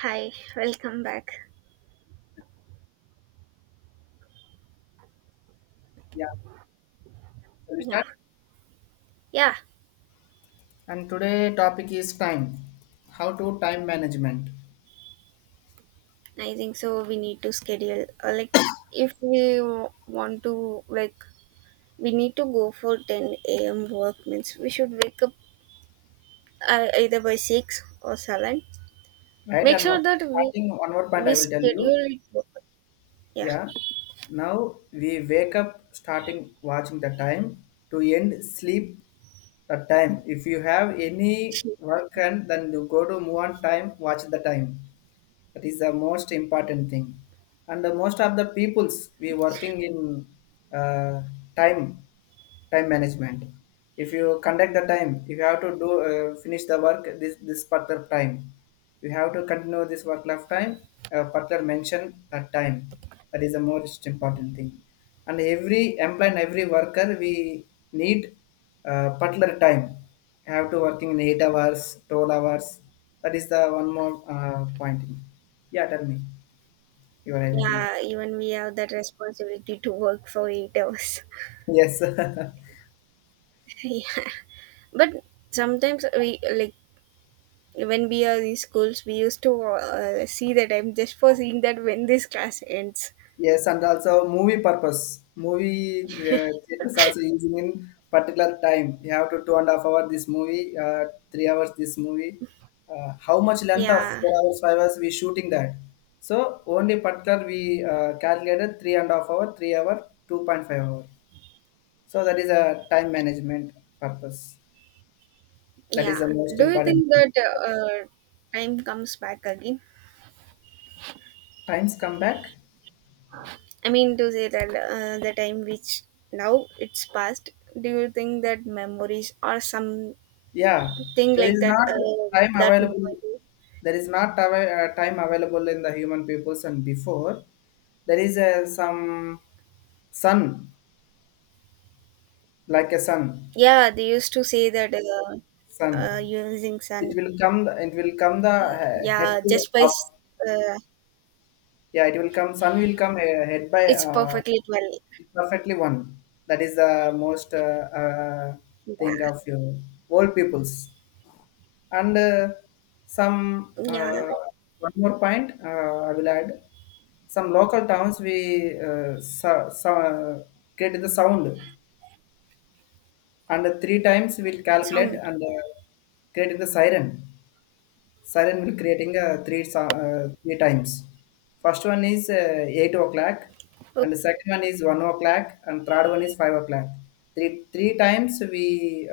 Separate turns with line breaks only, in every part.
Hi, welcome back.
Yeah, shall we
Yeah,
start?
yeah.
And today topic is time, how to time management,
I think so. We need to schedule. Like, if we want to, like, we need to go for 10 a.m. work. Means we should wake up either by six or seven.
right?
Make sure that we
Starting one more point I
we
will tell you.
schedule it. Yeah,
Yeah, now we wake up starting watching the time to end sleep the time. If you have any work and then you go to move on time, watch the time. That is the most important thing. And the most of the peoples we working in uh, time time management, if you conduct the time, if you have to do finish the work this particular time, you have to continue this work life time, particular mention that time. That is the most important thing. And every employee and every worker we need particular time, you have to working in 8 hours, 12 hours. That is the one more point. Yeah, tell me, you are anything?
yeah. Even we have that responsibility to work for 8 hours.
Yes.
Yeah, but sometimes we like when we are in schools we used to see the time just for seeing that when this class ends.
Yes, and also movie purpose. Movie theaters also using in particular time. You have to 2.5 hour this movie, 3 hours this movie. How much length of
Yeah,
4 hours, 5 hours we shooting that? So only particular we calculated 3.5 hour, 3 hour, 2.5 hour. So that is a time management purpose. That is the
yeah.
most
Do you
important
think
thing.
that uh, time comes back again?
Times come back.
I mean to say that, the time which now it's past, do you think that memories or something
Yeah, there
like
is
that,
not time
that
available, there is not av- time available in the human peoples. And before there is a some sun, like a sun,
yeah, they used to say that,
sun,
using
it
sun.
will come it will come the head
Yeah,
to
just by,
up.
uh,
Yeah, it will come, sun will come head by
it's perfectly well.
perfectly one. That is the most thing of your old peoples. And some
Yeah, yeah,
one more point I will add. Some local towns we create the sound, and three times we'll calculate,
sound.
and creating the siren. Siren will creating three times. First one is 8 o'clock, and the
Okay.
second one is 1 o'clock, and third one is 5 o'clock. Three three times we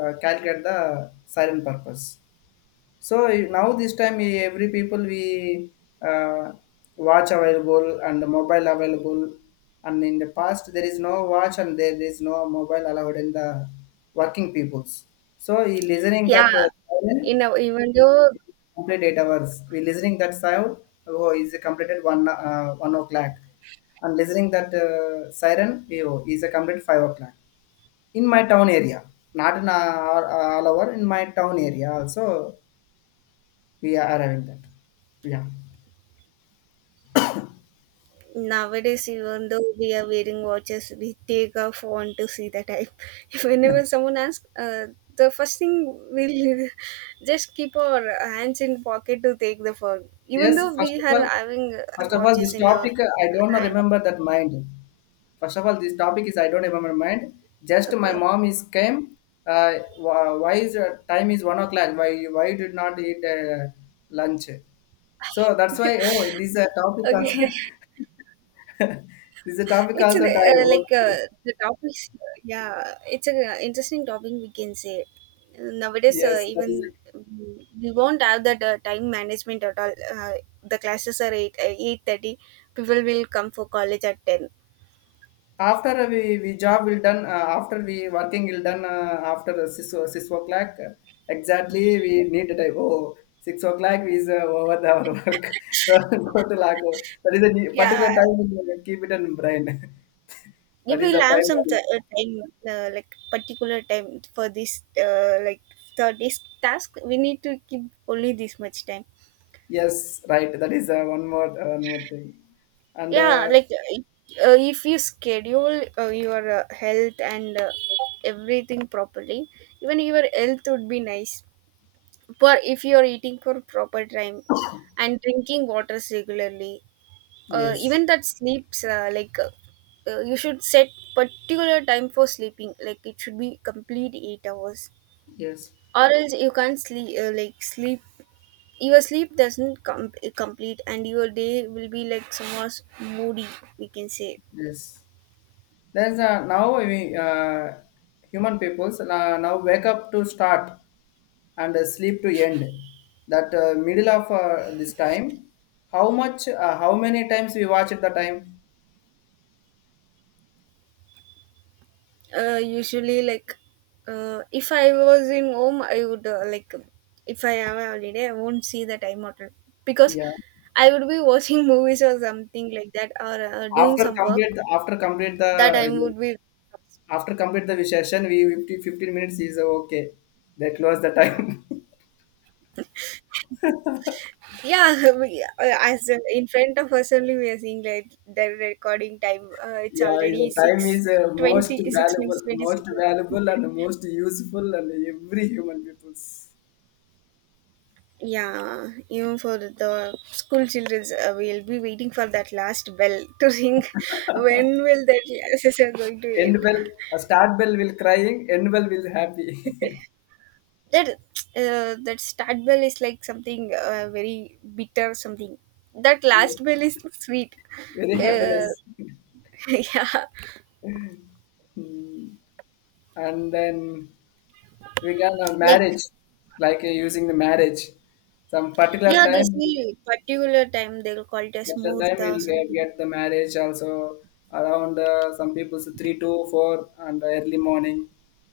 calculate the siren purpose. So now this time every people we uh, watch available and mobile available, and in the past there is no watch and there is no mobile allowed in the working peoples. So listening
Yeah,
that silent,
even though
complete 8 hours. We listening that sound, oh, is completed one 1 o'clock, and listening that siren we, oh, is a complete 5 o'clock in my town area. Not in all over in my town area also we are having that. Yeah.
nowadays, even though we are wearing watches, we take our phone to see the time. If whenever someone asks, the first thing we'll just keep our hands in pocket to take the phone, even
Yes.
though we are having
First of all, this
watches in our
topic I don't know
hand.
remember that mind. First of all, this topic is I don't remember mind. Just my
Okay,
mom is came. Uh, why is time is 1 o'clock? Why you did not eat lunch? So that's why. Oh, it is a topic
okay.
also. This is a topic
It's an,
also time. Okay.
like, the topics. Yeah, it's an interesting topic we can say. Nowadays,
Yes, that is.
even, we won't have that time management at all. The classes are 8:30. People will come for college at ten.
After we job will done after we working will done after six 6 o'clock, exactly we need to type, oh, 6 o'clock is over the our work. So go to lock over. That is a particular
Yeah,
time, we keep it in brain.
you
That is the
will have
time
some time, like particular time for this, like for this task. We need to keep only this much time.
yes, right. That is one more thing. And
Yeah, like, if you schedule, your health and everything properly, even your health would be nice. But if you are eating for proper time and drinking water regularly,
yes,
even that sleeps, like, you should set particular time for sleeping. Like it should be complete 8 hours,
yes,
or else you can't sleep. Like sleep, your sleep doesn't complete, and your day will be like somewhat moody. We can say,
yes, there's now we human peoples, now wake up to start and sleep to end. That middle of this time, how much, how many times we watch at the time?
usually, like, if I was in home, I would, like, if I have a holiday, I won't see the time at, because
Yeah.
I would be watching movies or something like that, or doing
after
some work.
complete after complete the
That time would be.
after complete the session, we 50 15 minutes is okay, they close the time.
Yeah. We, as in front of us only, we are seeing like the recording time, it's
Yeah, the
already
time
six
is
twenty six minutes 20
most
seconds.
valuable and most useful and every human people's
Yeah, even for the school children, we'll be waiting for that last bell to ring. When will that classes are going to
end
end?
well. Start well will crying, end well will happy.
That, that start bell is like something, very bitter, something. That
Yeah,
last bell is sweet.
very happiness.
Uh, yeah,
Hmm. And then we got a
like,
marriage, like using the marriage some particular
yeah, they
time,
see particular time they will call it as
particular time
murta or
we'll
something.
get the marriage also around some people's 3 to 4 and early morning.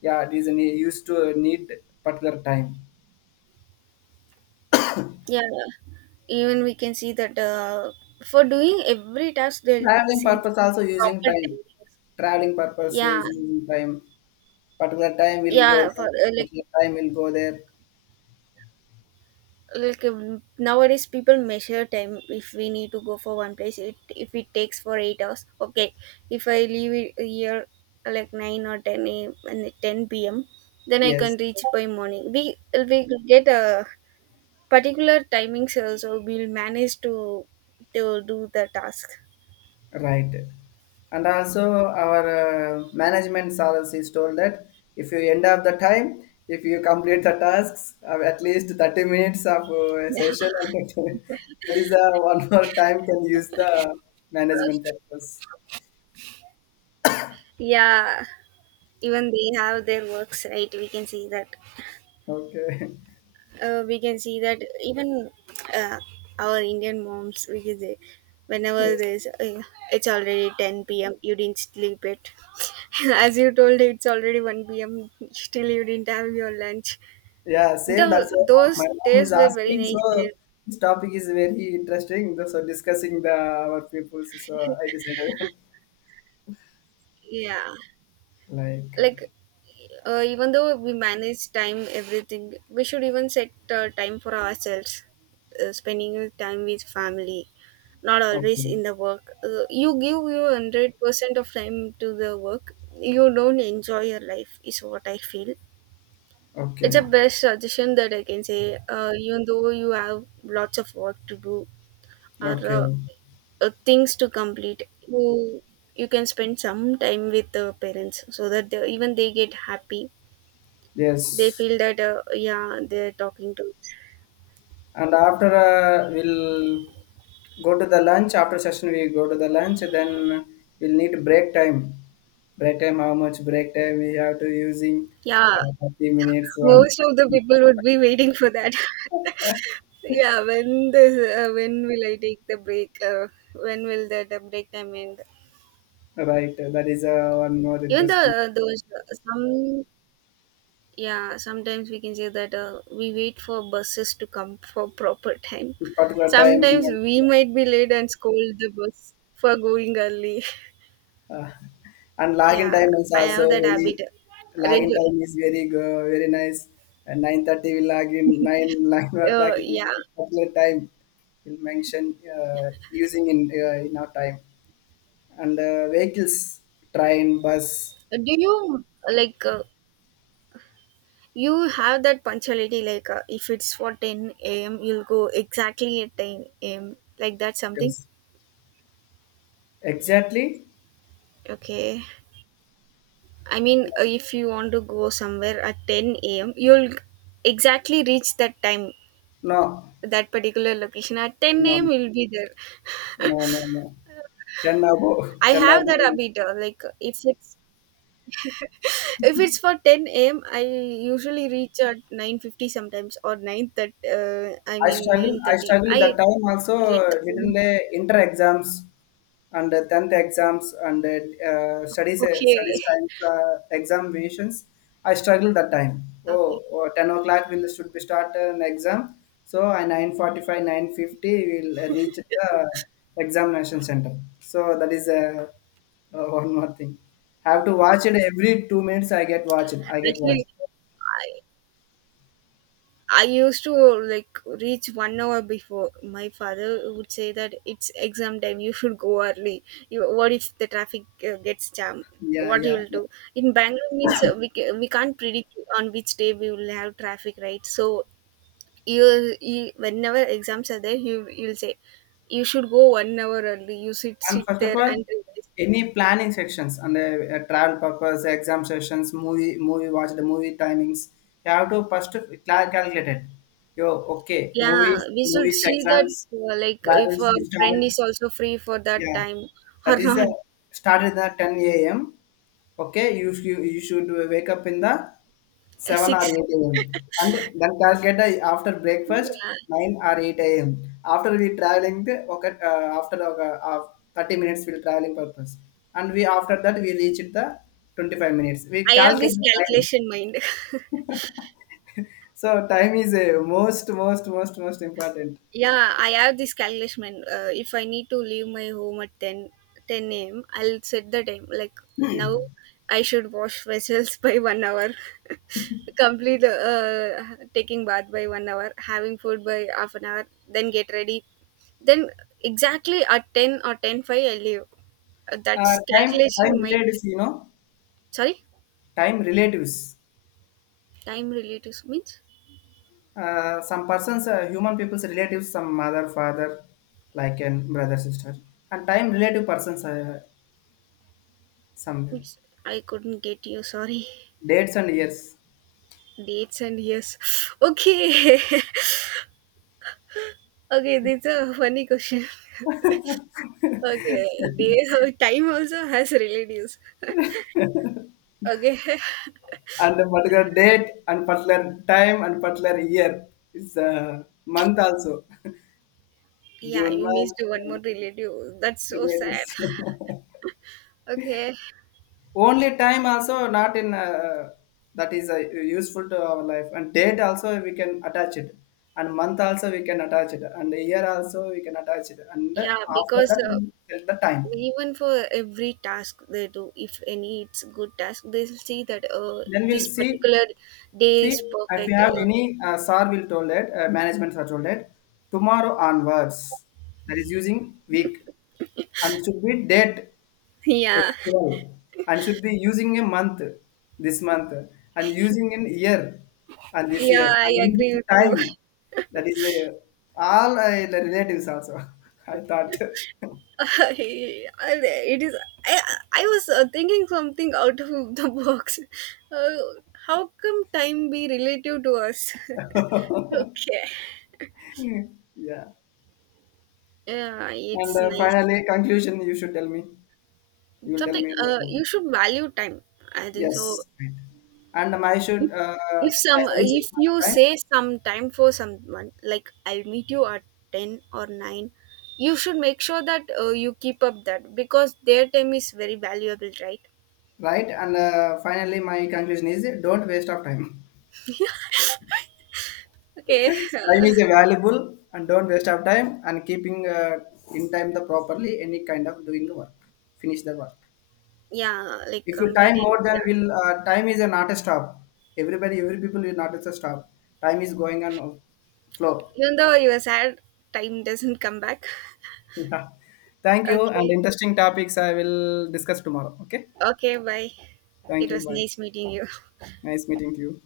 Yeah, it is a used to need particular time.
Yeah, even we can see that, for doing every task they'll
Traveling
see
purpose also using
proper
time,
timing.
traveling purpose
Yeah,
is using time. Particular time will go
yeah. For
there,
like
particular time will go there
like nowadays, people measure time. If we need to go for one place, it if it takes for 8 hours, okay. If I leave it here, like, nine or ten a and 10 p.m., then I
yes.
can reach by morning. We get a particular timings also. We'll manage to do the task.
Right. And also our management is told that if you end up the time, if you complete the tasks of at least 30 minutes of session, and that is one more time can use the management purpose.
Yeah, even they have their works right. We can see that.
Okay.
We can see that even, uh, our Indian moms, we can say, whenever
Yes.
there's, it's already 10 p.m., you didn't sleep it. As you told, it's already 1 p.m., still you didn't have your lunch.
Yeah, same. That's
The,
what my
those
mom is
days were very
asking. So
nice days.
this topic is very interesting. So discussing the our people. So I decided.
Yeah.
Like
Like, even though we manage time, everything we should even set, time for ourselves, spending time with family, not always
okay,
in the work. You give your 100% of time to the work, you don't enjoy your life, is what I feel. It's a
okay,
best suggestion that I can say. Even though you have lots of work to do, or
okay.
things to complete, you you can spend some time with the parents, so that they, even they get happy, they
Yes,
feel that, yeah, they're talking to.
and after we'll go to the lunch. After session, we go to the lunch. Then we'll need break time. Break time. How much break time we have to using?
Yeah,
30 minutes. One.
most of the people would be waiting for that. Yeah, when will I take the break, when will that the break time end?
Right. That is one more
Even the,
interesting.
those, some, yeah, sometimes we can say that, we wait for buses to come for proper time.
This particular time.
Sometimes we might be late and scold the bus for going early.
Uh, and lag in
Yeah,
time is
I
also
have that
very,
habit,
lag in
Raju.
time is very very nice. And 9:30 will lag in nine lag, not lag in
Yeah,
particular time. Will mention using in our time and vehicles, train, bus.
do you like, you have that punctuality, like, if it's for 10 a.m., you'll go exactly at 10 a.m. Like that, something.
Yes. Exactly.
Okay. I mean, if you want to go somewhere at 10 a.m., you'll exactly reach that time,
No,
that particular location. At
no,
10
no,
a.m., you'll be there.
no. Ten above,
I
ten
have that
above.
habit. Like if it's, if it's for 10 a.m., I usually reach at 9:50 sometimes, or 9, that, I
I
mean
struggle. I
9:30.
struggle that
I
time also.
like.
Didn't inter exams and tenth exams and uh, studies
Okay,
times, examinations. I struggle that time. Oh,
okay.
oh, 10 o'clock will should be start an exam. So I 9:45, 9:50 will reach the examination center. So that is one more thing. Have to watch it every 2 minutes. I get watched. I get watched.
Actually, I used to like reach 1 hour before. My father would say that it's exam time. You should go early. You, what if the traffic gets jammed?
Yeah,
What you
yeah.
will do in Bangalore means, we can't predict on which day we will have traffic, right? So you whenever exams are there, you'll say you should go 1 hour early. You sit
And
sit
first of
there
all,
and revise.
any planning sections and travel purpose, exam sessions, movie watch, the movie timings. You have to first calculate it. You okay?
Yeah,
Movies,
we should
movies,
see that,
exams,
like, if
travels,
our
we
friend
started.
is also free for that
Yeah,
time
that
or
is
not.
started at 10 a.m. Okay, you, sh- you should wake up in the 7 or
Six.
8 a.m., and then calculate after breakfast
Yeah,
9 or 8 a.m. After we traveling, okay, after 30 minutes we traveling purpose, and we after that we reach the 25 minutes. We
I have
calculate
this
the time.
calculation mind.
So time is most important.
Yeah, I have this calculation mind. If I need to leave my home at ten ten 10 a.m., I'll set the time. Like now, I should wash vessels by 1 hour, complete taking bath by 1 hour, having food by half an hour, then get ready. Then exactly at 10 or 10 5 I leave. Uh,
Uh,
that's
time Time
calculation mindset.
relatives, you know,
Sorry?
time relatives.
Time relatives means?
Some persons, human people's relatives, some mother, father, like, and brother, sister, and time relative persons, some
Oops, I couldn't get you. Sorry.
dates and years,
Dates and years. Okay. Okay, this is a funny question. Okay, day, time also has relatives. Okay.
and a particular date and particular time and particular year is month also.
Yeah,
June
you
month,
missed one more
and
relative. That's so
relatives.
sad. Okay.
Only time also not in that is useful to our life, and date also we can attach it, and month also we can attach it, and year also we can attach it, and
Yeah,
after
because,
that we tell the time.
even for every task they do, if any it's good task, they see that,
Then we'll
this
see
particular day
see
is
if we
perfect.
have any SAR will told it, management are told it tomorrow onwards. That is using week and should be date,
Yeah.
festival, and should be using a month, this month, and using an year, and this
Yeah,
year,
I
and using
agree with you.
time. That is a, all the relatives also. I thought.
It is. I, I was, thinking something out of the box. How come time be relative to us? Okay.
Yeah,
Yeah,
and
it's nice.
finally conclusion you should tell me, you will tell
Something.
me in the final.
You should value time. I think so.
Yes, right. And my should,
If if
I
some
suggest it
if
for the
you
time.
say some time for someone, like I'll meet you at ten or nine, you should make sure that, you keep up that because their time is very valuable, right?
Right, and finally my conclusion is don't waste of time,
Okay.
time is valuable, and don't waste our time and keeping in time the properly any kind of doing the work, finish the work.
Yeah, like
If you time
completing.
more than will, time is a not a stop, everybody every people will not a stop, time is going on flow.
Even though you were sad, time doesn't come back.
Yeah, thank you, and
Okay.
interesting topics I will discuss tomorrow, okay?
Okay, bye.
Thank
It
you,
was
bye.
nice meeting you.
Nice meeting you.